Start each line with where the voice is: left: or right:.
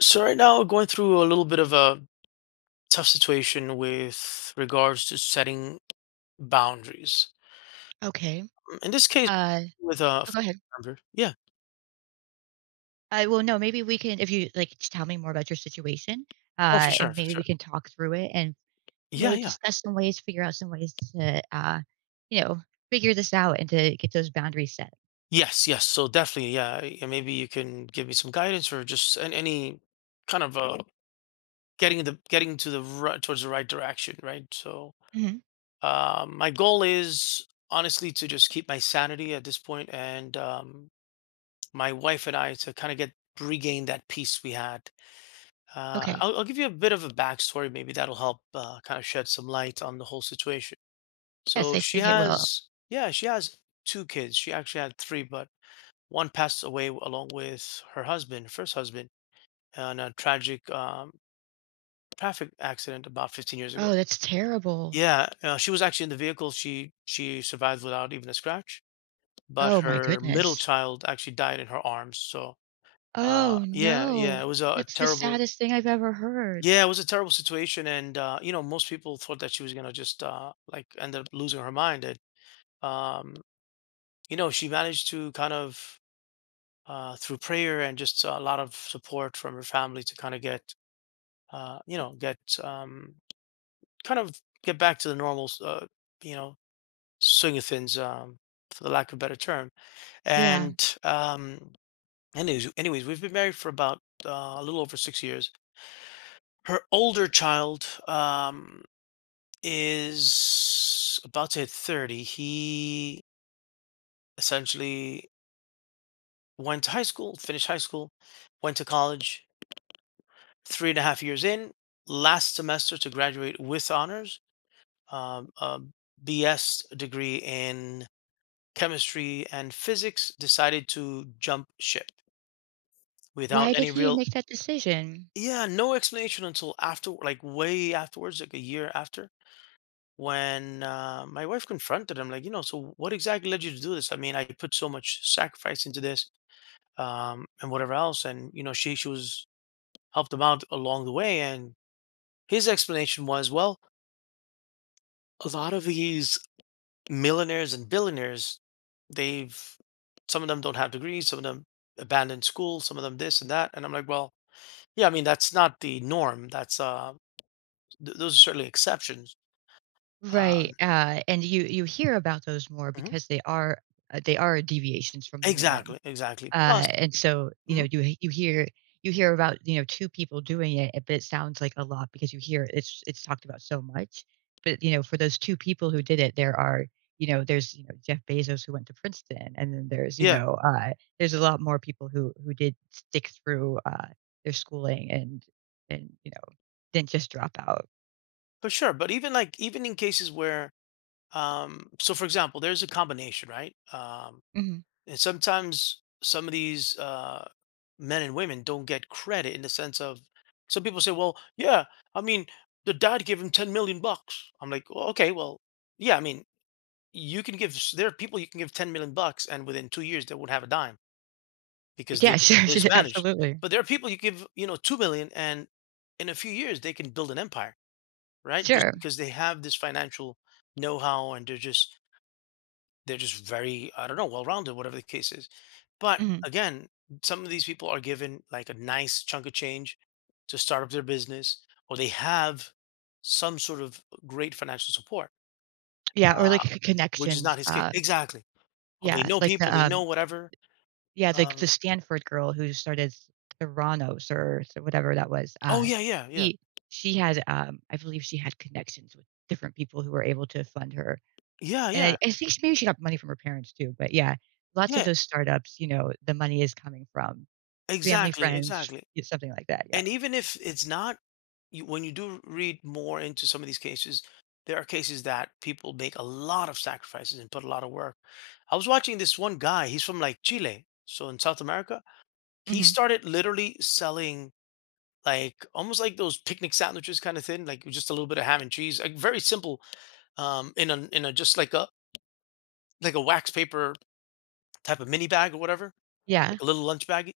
left: So right now, going through a little bit of a tough situation with regards to setting boundaries.
right: Okay.
left: In this case,
right: Uh,
left: with a
right: oh, go ahead.
left: member, yeah.
right: Well, no, maybe we can, if you like, just tell me more about your situation,
left: Oh, for
right: and
left: sure, for
right: maybe we
left: sure.
right: can talk through it and, you
left: Yeah,
right: know,
left: yeah.
right: discuss some ways, figure out some ways to, you know, figure this out and to get those boundaries set.
left: Yes, yes. So definitely, yeah. Maybe you can give me some guidance or just any kind of getting to the right, towards the right direction, right? So
right: hmm
left: my goal is honestly to just keep my sanity at this point, and my wife and I to kind of get regain that peace we had. Uh,
right: Okay.
left: I'll, I'll give you a bit of a backstory. Maybe that'll help kind of shed some light on the whole situation.
right: Yes,
left: So
right: I
left: she
right: think it will.
left: has, yeah, she has two kids. She actually had three, but one passed away along with her husband, first husband, in a tragic traffic accident about 15 years ago.
right: Oh, that's terrible.
left: Yeah, she was actually in the vehicle. She survived without even a scratch, but
right: Oh, my
left: her middle
right: goodness.
left: child actually died in her arms. So
right: Oh,
left: yeah,
right: no.
left: yeah,
right: That's the saddest thing I've ever heard.
left: It was a terrible situation, and most people thought that she was gonna just like end up losing her mind. And um, she managed to kind of through prayer and just a lot of support from her family to kind of uh, you know get um, kind of get back to the normal you know swing of things for the lack of a better term.
right: Yeah.
left: And um, anyways, we've been married for about a little over 6 years. Her older child, is about to hit 30. He essentially went to high school, finished high school, went to college, three and a half years in, last semester to graduate with honors, a BS degree in chemistry and physics, decided to jump ship without
right: Why did
left: any
right: he
left: real,
right: make that decision?
left: yeah, no explanation until after, like way afterwards, like a year after, when my wife confronted him, like, you know, so what exactly led you to do this? I mean, I put so much sacrifice into this and, whatever else. And, she was helped him out along the way. And his explanation was, well, a lot of these millionaires and billionaires, they've, some of them don't have degrees, some of them abandoned school, some of them this and that. And I'm like, well, yeah, I mean, that's not the norm. Those are certainly exceptions.
right: Right,
left: Um,
right: and you hear about those more
left: mhm.
right: because they are deviations from the norm,
left: Exactly, exactly. Plus,
right: uh, and so you
left: mhm.
right: know you you hear you hear about two people doing it, but it sounds like a lot because you hear it's talked about so much. But you know, for those two people who did it, there are there's Jeff Bezos who went to Princeton, and then there's
left: Yeah.
right: there's a lot more people who did stick through their schooling and didn't just drop out.
left: For sure, but even in cases where, so for example, there's a combination, right? Um,
right: Mhm.
left: and sometimes some of these men and women don't get credit in the sense of some people say, well, yeah, I mean, the dad gave him 10 million bucks. I'm like, well, okay, well, yeah, I mean, you can there are people you can give 10 million bucks, and within 2 years they won't have a dime because they
right: Yeah,
left: just
right: sure,
left: they just
right: sure,
left: vanish.
right: absolutely.
left: But there are people you give 2 million, and in a few years they can build an empire, right? Just
right: Sure.
left: because they have this financial know-how and they're just very, I don't know, well-rounded, whatever the case is. But
right: Mhm.
left: again, some of these people are given like a nice chunk of change to start up their business, or they have some sort of great financial support,
right: Yeah, or
left: uh,
right: like c
left: which is
right: connections,
left: not his case. Exactly. Or they
right: yeah,
left: know
right: like
left: people, they know whatever.
right: yeah, like the
left: Um,
right: Stanford girl who started Theranos or s whatever that was,
left: oh, yeah, yeah, yeah,
right: he she had, I believe she had connections with different people who were able to fund her,
left: yeah,
right: and
left: yeah,
right: I think she maybe she got money from her parents too, but yeah, lots of
left: yeah.
right: those startups, you know, the money is coming from family,
left: Exactly,
right: friends,
left: exactly.
right: yeah, something like that, yeah.
left: And even if it's not, when you do read more into some of these cases, there are cases that people make a lot of sacrifices and put a lot of work. I was watching this one guy, he's from like Chile, so in South America. He
right: Mhm.
left: started literally selling like almost like those picnic sandwiches kind of thing, like with just a little bit of ham and cheese, like very simple, in a just like a wax paper type of mini bag or whatever,
right: Yeah.
left: like a little lunch bag,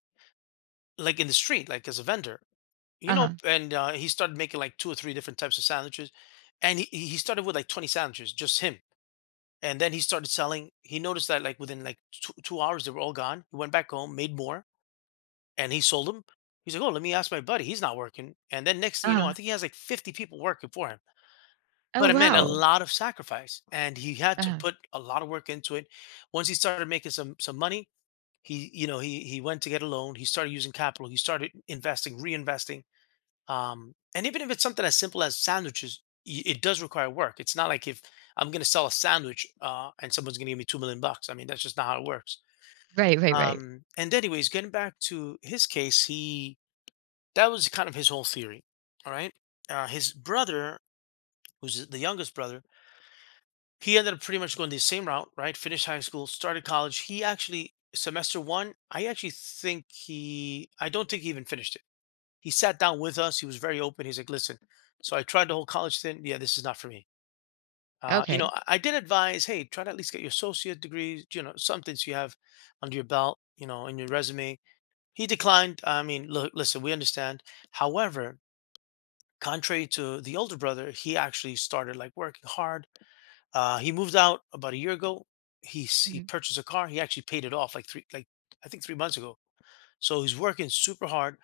left: like in the street, like as a vendor. You know,
right: Uh-huh.
left: and he started making, like, 2 or 3 different types of sandwiches, and he started with, like, 20 sandwiches, just him, and then he started selling he noticed that, like, within, like, two 2 hours, they were all gone. He went back home, made more, and he sold them. He's like, "Oh, let me ask my buddy, he's not working," and then next thing you know, I
right: Uh-huh.
left: think he has, like, 50 people working for him,
right: Oh,
left: but it meant a
right: wow.
left: lot of sacrifice, and he had to
right: Uh-huh.
left: put a lot of work into it. Once he started making some money, he you know, he went to get a loan, he started using capital, he started investing, reinvesting. And even if it's something as simple as sandwiches, it does require work. It's not like if I'm going to sell a sandwich and someone's going to give me 2 million bucks. I mean, that's just not how it works.
right: Right, right, right.
left: And Anyways, getting back to his case, he that was kind of his whole theory. All right, his brother, who's the youngest brother, he ended up pretty much going the same route. Right, finished high school, started college. He actually semester one, I actually think he, I don't think he even finished it. He sat down with us. He was very open. He's like, "Listen, so I tried the whole college thing. Yeah, this is not for me. Uh, you know,
right: Okay.
left: I, I did advise, hey, try to at least get your associate degree, something so you have under your belt, in your resume." He declined. I mean, look, listen, we understand. However, contrary to the older brother, he actually started like working hard. He moved out about a year ago. He
right: Mhm.
left: purchased a car. He actually paid it off like three, like I think 3 months ago. So he's working super hard,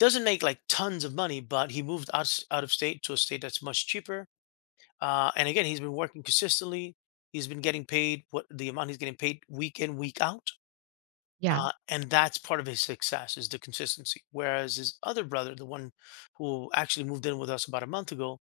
left: doesn't make like tons of money, but he moved out, out of state to a state that's much cheaper. And again, he's been working consistently. He's been getting paid what the amount he's getting paid week in, week out.
right: Yeah.
left: And that's part of his success is the consistency. Whereas his other brother, the one who actually moved in with us about a month ago,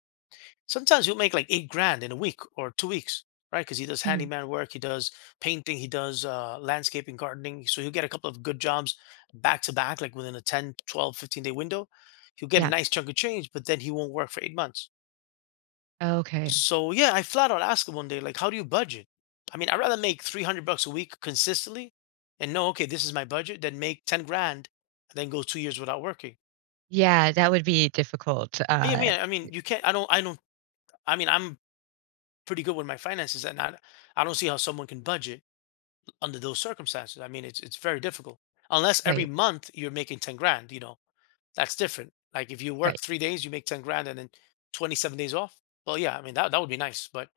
left: sometimes he'll make like 8 grand in a week or 2 weeks, right? Because he does
right: Mhm.
left: handyman work, he does painting, he does landscaping, gardening. So he'll get a couple of good jobs back to back, like within a 10, 12, 15 day window. He'll get a
right: Yeah.
left: nice chunk of change, but then he won't work for 8 months.
right: Okay.
left: So yeah, I flat out asked him one day, like, how do you budget? I mean, I'd rather make 300 bucks a week consistently and know, okay, this is my budget, than make 10 grand and then go 2 years without working.
right: Yeah, that would be difficult.
left: I mean, I mean, you can't, I don't, I don't, I mean, I'm pretty good with my finances, and I don't see how someone can budget under those circumstances. I mean, it's very difficult unless every
right: Right,
left: month you're making 10 grand. You know, that's different. Like if you work
right: right.
left: 3 days, you make 10 grand, and then 27 days off. Well, yeah, I mean that would be nice, but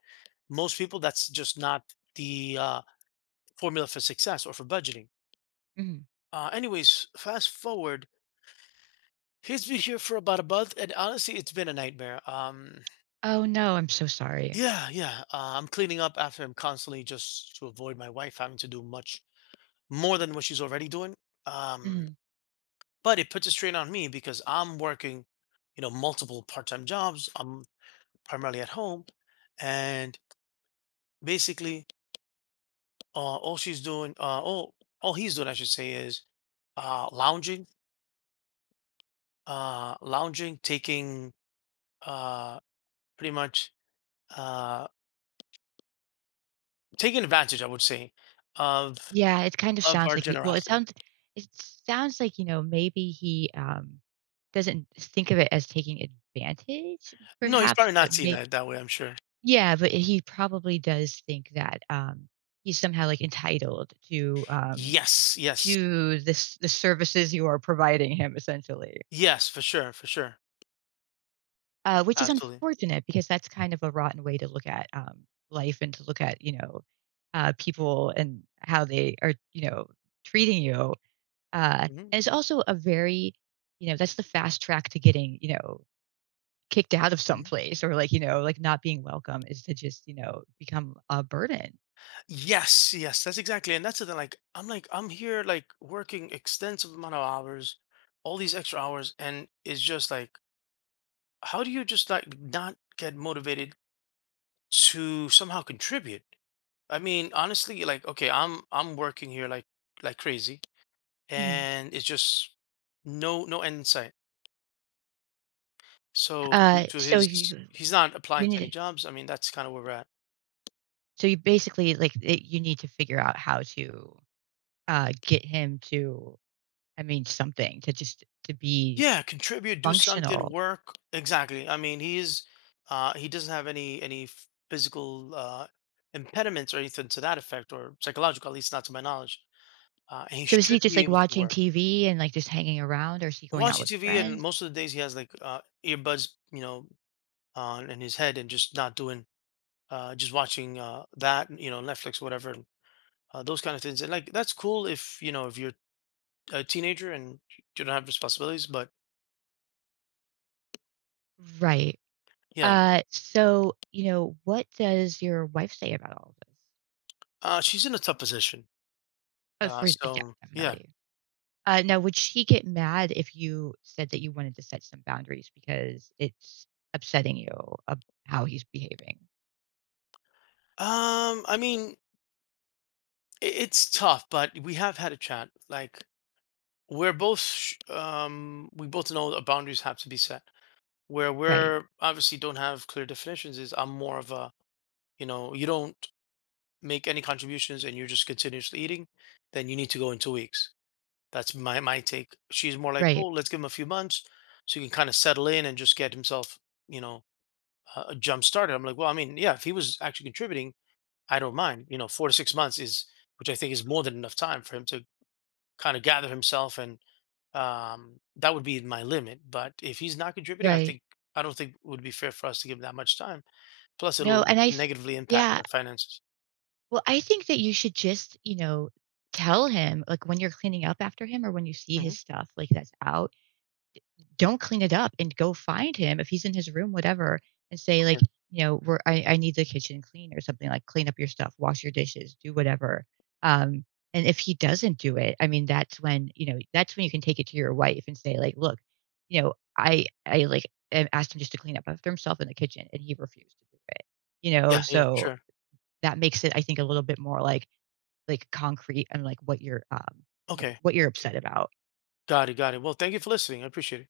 left: most people that's just not the formula for success or for budgeting.
right: Mhm.
left: Anyways, fast forward. He's been here for about a month, and honestly, it's been a nightmare.
right: Oh, no, I'm so sorry.
left: Yeah, yeah. I'm cleaning up after him constantly just to avoid my wife having to do much more than what she's already doing. Um,
right: Mhm.
left: but it puts a strain on me because I'm working, multiple part-time jobs. I'm primarily at home, and basically, uh, all she's doing, uh, all all he's doing, I should say, is uh, lounging, lounging, uh, pretty much, uh, taking advantage, I would say, of
right: Yeah, it kind of sounds
left: our
right: like
left: generosity.
right: it sounds like, you know, maybe he doesn't think of it as taking advantage
left: No, he's
right: perhaps,
left: probably
right: but
left: not seeing
right: may
left: that way, I'm sure.
right: yeah, but he probably does think that, he's somehow, like, entitled
left: Yes, yes,
right: to this the services you are providing him essentially.
left: yes, for sure,
right: Which is
left: absolutely.
right: unfortunate because that's kind of a rotten way to look at life and to look at people and how they are treating you. Uh,
left: Hmm.
right: and it's also a very that's the fast track to getting kicked out of some place or like like not being welcome is to just become a burden.
left: Yes, yes, that's exactly, and that's the thing. Like, I'm here, like, working extensive amount of hours, all these extra hours, and it's just like, how do you just like not get motivated to somehow contribute? I mean, honestly, like, okay, I'm working here like crazy,
right: Mhm.
left: and it's just no end in sight. So to to
right: So you
left: he's not applying
right: you
left: to
right: need
left: any
right: to,
left: jobs. I mean, that's kind of where we're at.
right: so you basically you need to figure out how to get him to I mean something to just to be
left: Yeah, contribute, do something,
right: functional.
left: work. Exactly. I mean, he doesn't have any physical impediments or anything to that effect or psychological, at least not to my knowledge. And he
right: So is he
left: should
right: just,
left: be
right: like,
left: able to
right: watching
left: work.
right: TV and, like, just hanging around, or is he going out
left: Watching
right: with
left: TV, and
right: friends?
left: most of the days he has like earbuds, on in his head, and just not doing just watching that, you know, Netflix, whatever, and those kind of things. And like that's cool if you're a teenager and you don't have responsibilities, but
right: Right.
left: yeah,
right: So, you know, what does your wife say about all of this?
left: she's in a tough position.
right: Oh, for yeah,
left: So yeah.
right: definitely. Now would she get mad if you said that you wanted to set some boundaries because it's upsetting you of how he's behaving?
left: I mean, it's tough, but we have had a chat. Like we both know that boundaries have to be set. Where
right: Right,
left: we're obviously don't have clear definitions is, I'm more of a, you don't make any contributions and you're just continuously eating, then you need to go in 2 weeks. That's my take. She's more like,
right: right,
left: oh, let's give him a few months so he can kind of settle in and just get himself, you know, a jump started. I'm like, well, I mean, yeah, if he was actually contributing, I don't mind. You know, 4 to 6 months which I think is more than enough time for him to kind of gather himself, and that would be my limit. But if he's not contributing,
right: right.
left: I don't think it would be fair for us to give him that much time. Plus,
right: No,
left: it'll
right: and I th
left: negatively impact
right: yeah.
left: our finances.
right: Well, I think that you should just, you know, tell him, like, when you're cleaning up after him or when you see
left: Hmm.
right: his stuff, like, that's out don't clean it up and go find him if he's in his room, whatever, and say like,
left: Okay.
right: you know, I need the kitchen clean or something like clean up your stuff, wash your dishes, do whatever. Um, and if he doesn't do it, I mean, that's when, you know, that's when you can take it to your wife and say like, look, you know, I asked him just to clean up after himself in the kitchen and he refused to do it, you know?
left: Yeah. Yeah. For
right: So
left: sure.
right: that makes it, I think a little bit more like concrete and like what you're, you know,
left: Okay.
right: what you're
left: Okay.
right: upset about.
left: Got it. Got it. Well, thank you for listening. I appreciate it.